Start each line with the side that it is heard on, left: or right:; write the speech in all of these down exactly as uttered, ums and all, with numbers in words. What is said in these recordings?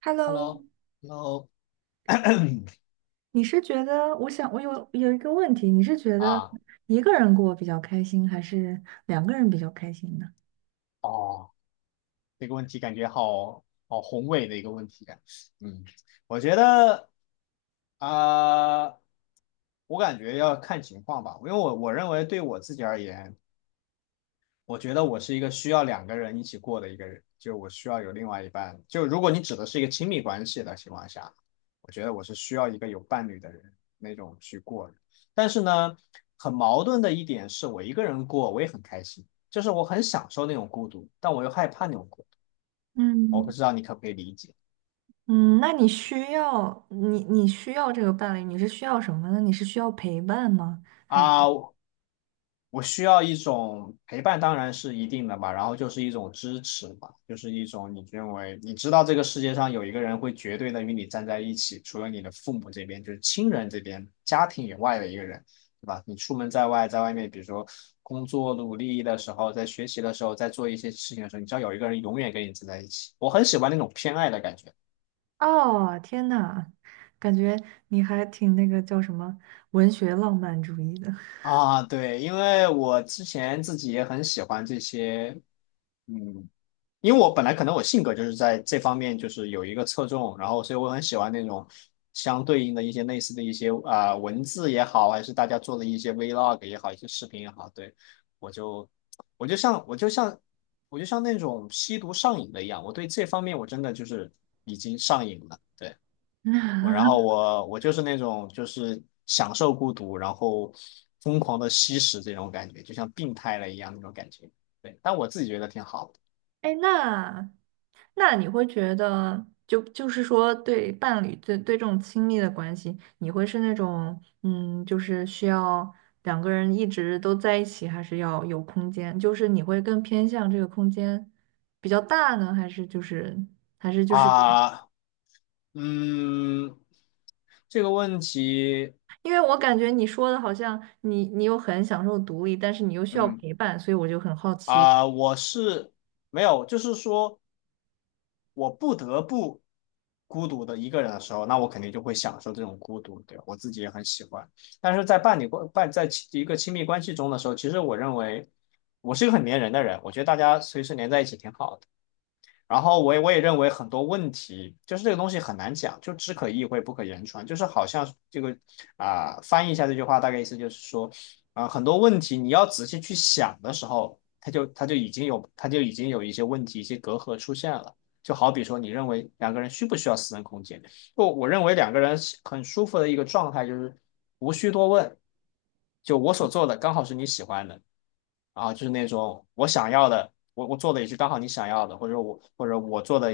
right: Hello，
left: Hello,Hello,
right: 你是觉得，我想我有有一个问题，你是觉得
left: 啊，
right: 一个人过比较开心，还是两个人比较开心呢？
left: 哦，这个问题感觉好好宏伟的一个问题感。嗯，我觉得啊、我感觉要看情况吧。因为我我认为对我自己而言，我觉得我是一个需要两个人一起过的一个人，就我需要有另外一半。就如果你指的是一个亲密关系的情况下，我觉得我是需要一个有伴侣的人那种去过的。但是呢，很矛盾的一点是我一个人过，我也很开心，就是我很享受那种孤独，但我又害怕那种孤独。我不
right: 嗯
left: 知道你可不可以理解。
right: 嗯，那你需要你你需要这个伴侣，你是需要什么呢？你是需要陪伴吗？还是？
left: 啊？我需要一种陪伴，当然是一定的吧，然后就是一种支持吧，就是一种你认为你知道这个世界上有一个人会绝对的与你站在一起，除了你的父母这边，就是亲人这边、家庭以外的一个人，对吧？你出门在外，在外面，比如说工作努力的时候，在学习的时候，在做一些事情的时候，你知道有一个人永远跟你站在一起，我很喜欢那种偏爱的感觉。
right: 哦，天呐，感觉你还挺那个叫什么文学浪漫主义的。
left: 啊，对，因为我之前自己也很喜欢这些。嗯，因为我本来可能我性格就是在这方面就是有一个侧重，然后所以我很喜欢那种相对应的一些类似的一些啊、呃文字也好，还是大家做的一些 vlog 也好，一些视频也好，对。我就我就像我就像我就像那种吸毒上瘾的一样，我对这方面我真的就是已经上瘾了，对。我然 后我我就是那种就是享受孤独，然后疯狂的吸食这种感觉，就像病态了一样那种感觉，对。但我自己觉得挺好。的。
right: 哎，那那你会觉得，就就是说，对伴侣，对对这种亲密的关系，你会是那种，嗯，就是需要两个人一直都在一起，还是要有空间？就是你会更偏向这个空间比较大呢，还是就是还是就是，
left: 啊，嗯，这个问题。
right: 因为我感觉你说的好像你你又很享受独立，但是你又需要
left: 嗯
right: 陪伴，所以我就很好奇。
left: 啊，我是没有，就是说我不得不孤独的一个人的时候，那我肯定就会享受这种孤独，对，我自己也很喜欢。但是在伴侣关伴在亲一个亲密关系中的时候，其实我认为我是一个很粘人的人，我觉得大家随时粘在一起挺好的。然后我也我也认为很多问题就是这个东西很难讲，就只可意会不可言传，就是好像这个啊、呃翻译一下这句话大概意思就是说，啊、呃很多问题你要仔细去想的时候，它就它就已经有它就已经有一些问题一些隔阂出现了。就好比说，你认为两个人需不需要私人空间？我我认为两个人很舒服的一个状态就是无需多问，就我所做的刚好是你喜欢的，啊，就是那种我想要的，我我做的也是刚好你想要的，或者我或者我做的，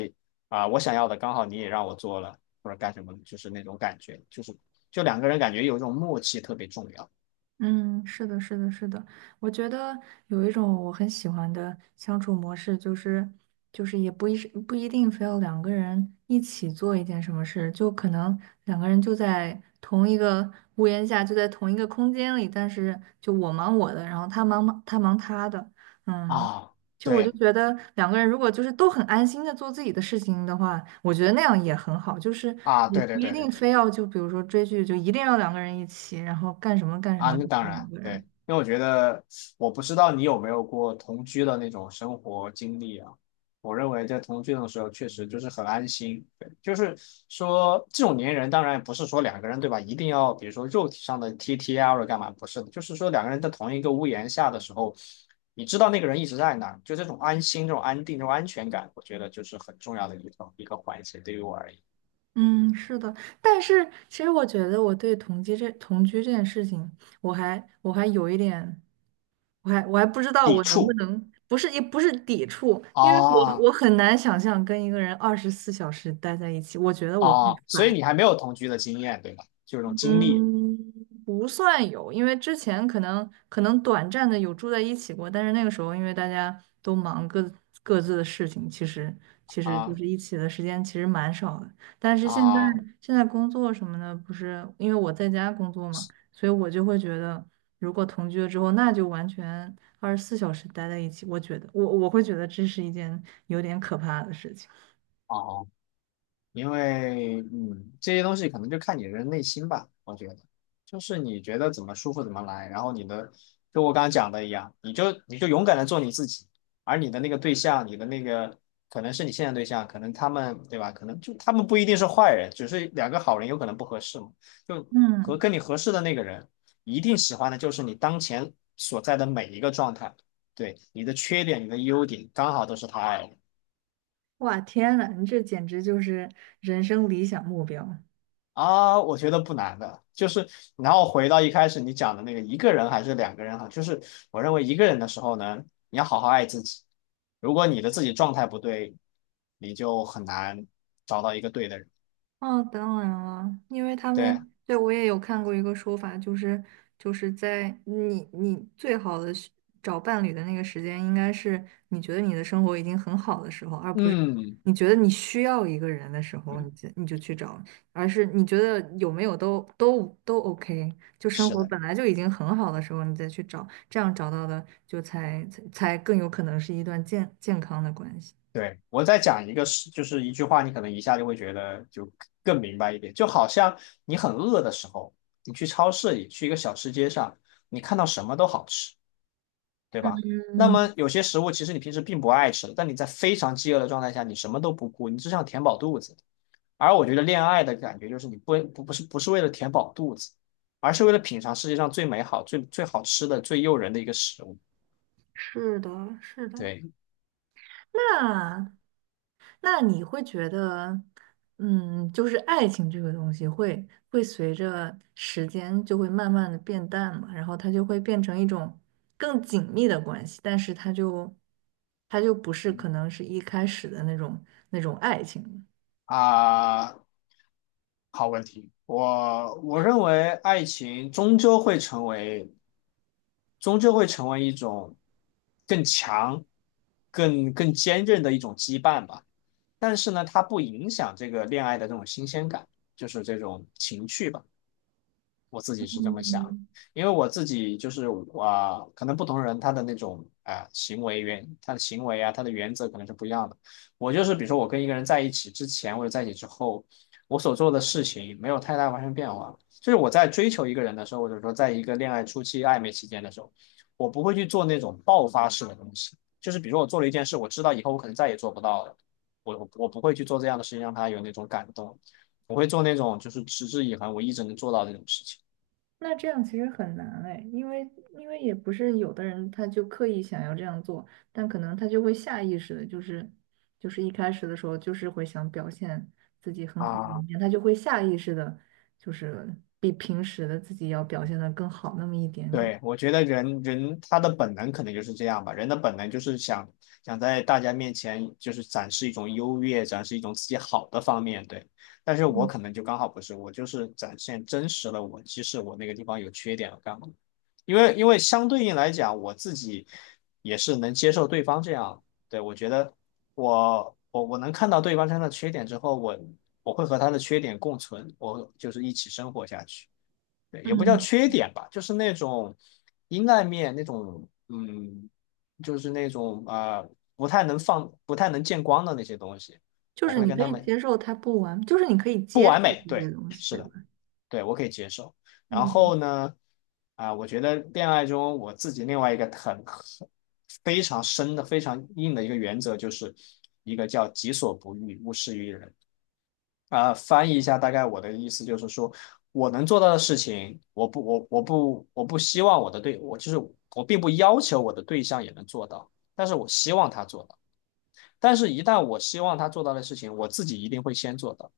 left: 啊、我想要的刚好你也让我做了，或者干什么，就是那种感觉，就是就两个人感觉有一种默契特别重要。
right: 嗯，是的，是的，是的。我觉得有一种我很喜欢的相处模式，就是就是也不一是不一定非要两个人一起做一件什么事，就可能两个人就在同一个屋檐下，就在同一个空间里，但是就我忙我的，然后他忙他忙他的。嗯，
left: 啊，
right: 就我就
left: 对
right: 觉得两个人如果就是都很安心的做自己的事情的话，我觉得那样也很好。就是
left: 啊，
right: 你
left: 对
right: 不
left: 对
right: 一
left: 对对
right: 定
left: 对。
right: 非要就比如说追剧，就一定要两个人一起，然后干什么干什
left: 啊，
right: 么都
left: 那当
right: 要两
left: 然，
right: 个
left: 对。
right: 人。
left: 因为我觉得，我不知道你有没有过同居的那种生活经历啊。我认为在同居的时候，确实就是很安心。对，就是说这种粘人，当然也不是说两个人对吧，一定要比如说肉体上的贴贴啊或者干嘛，不是的，就是说两个人在同一个屋檐下的时候，你知道那个人一直在那儿就这种安心、这种安定、这种安全感，我觉得就是很重要的一个一个环节，对于我而言。
right: 嗯，是的。但是其实我觉得我对同居这同居这件事情，我还我还有一点，我还我还不知道
left: 抵
right: 我能不
left: 触。
right: 能，不是也不是抵触，因为我
left: 啊
right: 我很难想象跟一个人二十四小时待在一起，我觉得我会
left: 啊，所以
right: 烦。
left: 你还没有同居的经验，对吧？就有这种经历。
right: 嗯，不算有，因为之前可能可能短暂的有住在一起过，但是那个时候因为大家都忙各各自的事情，其实其实就
left: 啊
right: 是一起的时间其实蛮少的。但是现在
left: 啊
right: 现在工作什么的，不是因为我在家工作嘛，所以我就会觉得，如果同居了之后，那就完全二十四小时待在一起。我觉得我我会觉得这是一件有点可怕的事情。
left: 哦，因为，嗯，这些东西可能就看你的内心吧，我觉得。就是你觉得怎么舒服怎么来，然后你的，就我刚刚讲的一样，你就你就勇敢的做你自己。而你的那个对象，你的那个可能是你现在对象，可能他们对吧？可能就他们不一定是坏人，只是两个好人有可能不合适嘛，就和
right: 嗯，
left: 跟你合适的那个人，一定喜欢的就是你当前所在的每一个状态。对，你的缺点，你的优点，刚好都是他爱的。
right: 哇，天呐，你这简直就是人生理想目标。
left: 啊，我觉得不难的。就是然后回到一开始你讲的那个一个人还是两个人哈，就是我认为一个人的时候呢，你要好好爱自己。如果你的自己状态不对，你就很难找到一个对的人。
right: 哦，当然了，因为他
left: 对。
right: 们，对，我也有看过一个说法，就是就是在你你最好的时找伴侣的那个时间，应该是你觉得你的生活已经很好的时候，而不是
left: 嗯，
right: 你觉得你需要一个人的时候，你
left: 嗯，
right: 就你就去找，而是你觉得有没有都都都 OK，就生
left: 是
right: 活
left: 的，
right: 本来就已经很好的时候，你再去找，这样找到的就才才才更有可能是一段健健康的关系。
left: 对。我再讲一个事，就是一句话，你可能一下就会觉得就更明白一点。就好像你很饿的时候，你去超市里，去一个小吃街上，你看到什么都好吃。对吧？那
right: 嗯，
left: 么有些食物其实你平时并不爱吃，但你在非常饥饿的状态下，你什么都不顾，你只想填饱肚子。而我觉得恋爱的感觉就是你不不不是不是为了填饱肚子，而是为了品尝世界上最美好、最最好吃的、最诱人的一个食物。
right: 是的，是的。
left: 对。
right: 那。那你会觉得，嗯，就是爱情这个东西会会随着时间就会慢慢的变淡嘛，然后它就会变成一种更紧密的关系，但是它就它就不是可能是一开始的那种那种爱情了。
left: 啊，好问题。我我认为爱情终究会成为终究会成为一种更强、更更坚韧的一种羁绊吧。但是呢，它不影响这个恋爱的这种新鲜感，就是这种情趣吧。我自己是这么想的。
right: 嗯，
left: 因为我自己就是，啊、呃可能不同人他的那种，啊、呃行为原，他的行为啊，他的原则可能是不一样的。我就是比如说我跟一个人在一起之前，或者在一起之后，我所做的事情没有太大发生变化。就是我在追求一个人的时候，或者说在一个恋爱初期、暧昧期间的时候，我不会去做那种爆发式的东西。就是比如说我做了一件事，我知道以后我可能再也做不到了，我我我不会去做这样的事情，让他有那种感动。我会做那种就是持之以恒，我一直能做到这种事情。
right: 那这样其实很难哎，因为因为也不是有的人他就刻意想要这样做，但可能他就会下意识的，就是就是一开始的时候就是会想表现自己很好的一
left: 啊，
right: 面，他就会下意识的，就是比平时的自己要表现的更好那么一点点。
left: 对，我觉得人人他的本能可能就是这样吧，人的本能就是想想在大家面前就是展示一种优越，展示一种自己好的方面，对。但是我可能就刚好不是，我就是展现真实的我，即使我那个地方有缺点，我干嘛？因为因为相对应来讲，我自己也是能接受对方这样。对，我觉得，我我我能看到对方身上的缺点之后，我我会和他的缺点共存，我就是一起生活下去。对，也不叫
right: 嗯，
left: 缺点吧，就是那种阴暗面，那种，嗯，就是那种，啊、呃不太能放、不太能见光的那些东西，
right: 就
left: 我
right: 是
left: 会
right: 你
left: 跟
right: 可
left: 他
right: 以
left: 们
right: 接受他不完，就是你可以
left: 不
right: 接受
left: 完美，
right: 一
left: 对，
right: 些东西，
left: 是
right: 对
left: 的，
right: 吧？
left: 对我可以接受。然
right: 嗯，
left: 后呢，啊、我觉得恋爱中我自己另外一个很很非常深的、非常硬的一个原则，就是一个叫己所不欲，勿施于人。啊、翻译一下，大概我的意思就是说，我能做到的事情，我不，我我不，我不希望我的对，我就是我并不要求我的对象也能做到，但是我希望他做到。但是，一旦我希望他做到的事情，我自己一定会先做到。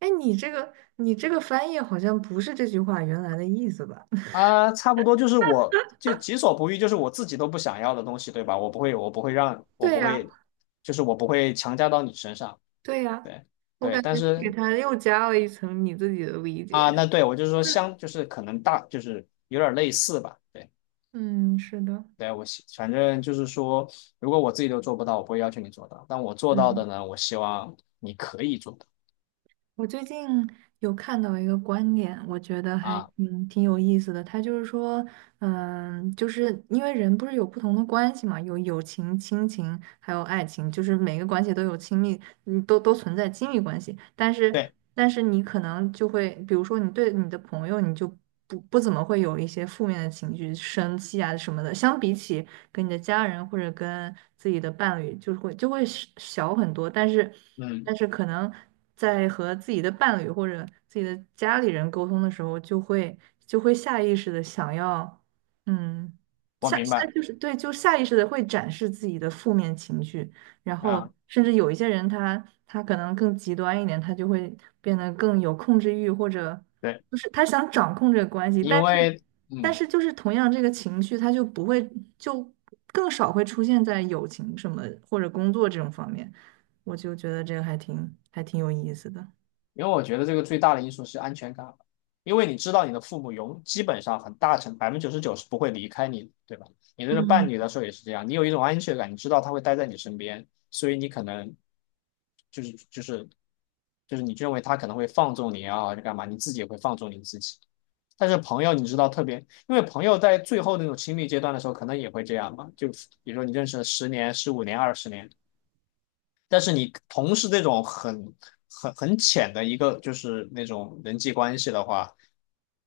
right: 哎，你这个你这个翻译好像不是这句话原来的意思吧？
left: 啊、差不多就是我就己所不欲，就是我自己都不想要的东西，对吧？我不会，我不会让，我
right: 对
left: 不
right: 呀、
left: 会，就是我不会强加到你身上。
right: 对呀，
left: 对
right: 我
left: 对。
right: 感
left: 但
right: 觉给
left: 是，
right: 他又加了一层你自己的理解。
left: 啊、那对我就是说相，就是可能大，就是有点类似吧。对。
right: 嗯，是的，
left: 对，我希反正就是说，如果我自己都做不到，我不会要求你做到。但我做到
right: 嗯，
left: 的呢，我希望你可以做到。
right: 我最近有看到一个观点，我觉得还
left: 啊，
right: 挺挺有意思的。他就是说，嗯，就是因为人不是有不同的关系嘛，有友情、亲情，还有爱情，就是每个关系都有亲密，你都都存在亲密关系。但是，
left: 对，
right: 但是你可能就会，比如说你对你的朋友，你就不不怎么会有一些负面的情绪，生气啊什么的。相比起跟你的家人或者跟自己的伴侣，就是会就会小小很多。但是，
left: 嗯，
right: 但是可能在和自己的伴侣或者自己的家里人沟通的时候，就会就会下意识的想要，嗯，
left: 我
right: 下
left: 明
right: 下
left: 白。
right: 就是对，就下意识的会展示自己的负面情绪。然后
left: 啊，
right: 甚至有一些人他他可能更极端一点，他就会变得更有控制欲，或者
left: 对，
right: 就是他想掌控这个关系，但
left: 因
right: 是
left: 为，
right: 但
left: 嗯，
right: 是就是同样这个情绪，它就不会就更少会出现在友情什么或者工作这种方面，我就觉得这个还挺还挺有意思的。
left: 因为我觉得这个最大的因素是安全感。因为你知道你的父母永基本上很大程百分之九十九是不会离开你对吧？你这个伴侣的时候也是这样，你有一种安全感，你知道他会待在你身边，所以你可能，就是就是就是你认为他可能会放纵你啊，就干嘛？你自己也会放纵你自己。但是朋友，你知道特别，因为朋友在最后那种亲密阶段的时候，可能也会这样嘛。就比如说你认识了十年、十五年、二十年，但是你同时这种很很很浅的一个就是那种人际关系的话，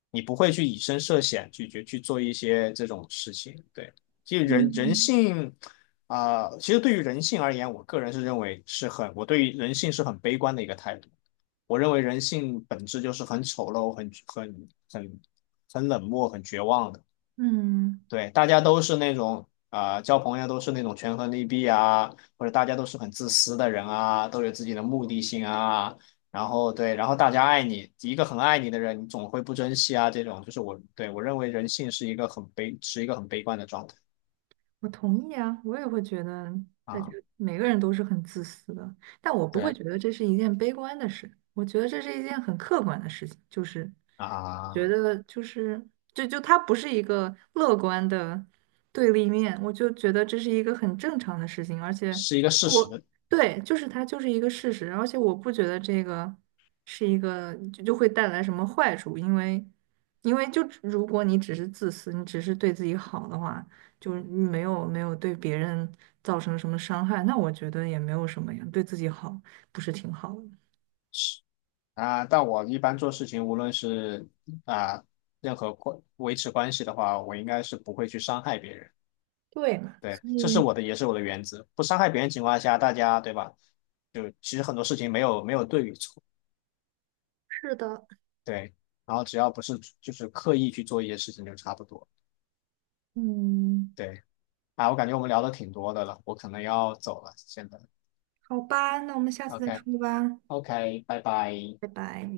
left: 你不会去以身涉险去去去做一些这种事情。对，其实人人
right: 嗯，
left: 性，啊、呃其实对于人性而言，我个人是认为是很，我对于人性是很悲观的一个态度。我认为人性本质就是很丑陋、很很很很冷漠、很绝望的。
right: 嗯，
left: 对，大家都是那种，啊、呃交朋友都是那种权衡利弊啊，或者大家都是很自私的人啊，都有自己的目的性啊。然后对，然后大家爱你，一个很爱你的人，你总会不珍惜啊。这种就是我对我认为人性是一个很悲，是一个很悲观的状态。
right: 我同意啊，我也会觉得大家
left: 啊，
right: 每个人都是很自私的，但我不会
left: 对
right: 觉得这是一件悲观的事，我觉得这是一件很客观的事情，就是觉
left: 啊，
right: 得就是，就就它不是一个乐观的对立面，我就觉得这是一个很正常的事情，而且
left: 是一个事实。
right: 我对，就是它就是一个事实，而且我不觉得这个是一个就就会带来什么坏处，因为因为就只如果你只是自私，你只是对自己好的话，就是你没有没有对别人造成什么伤害，那我觉得也没有什么呀，对自己好不是挺好的？
left: 啊，但我一般做事情，无论是，啊任何关维持关系的话，我应该是不会去伤害别人。
right: 对嘛，
left: 对，
right: 所
left: 这是
right: 以
left: 我的，也是我的原则。不伤害别人情况下，大家对吧？就其实很多事情没有没有对与错，
right: 是的，
left: 对。然后只要不是就是刻意去做一些事情，就差不多。
right: 嗯。
left: 对，啊，我感觉我们聊的挺多的了，我可能要走了，现在。
right: 好吧，那我们下次再
left: OK。
right: 说吧，
left: OK,拜拜。
right: 拜拜。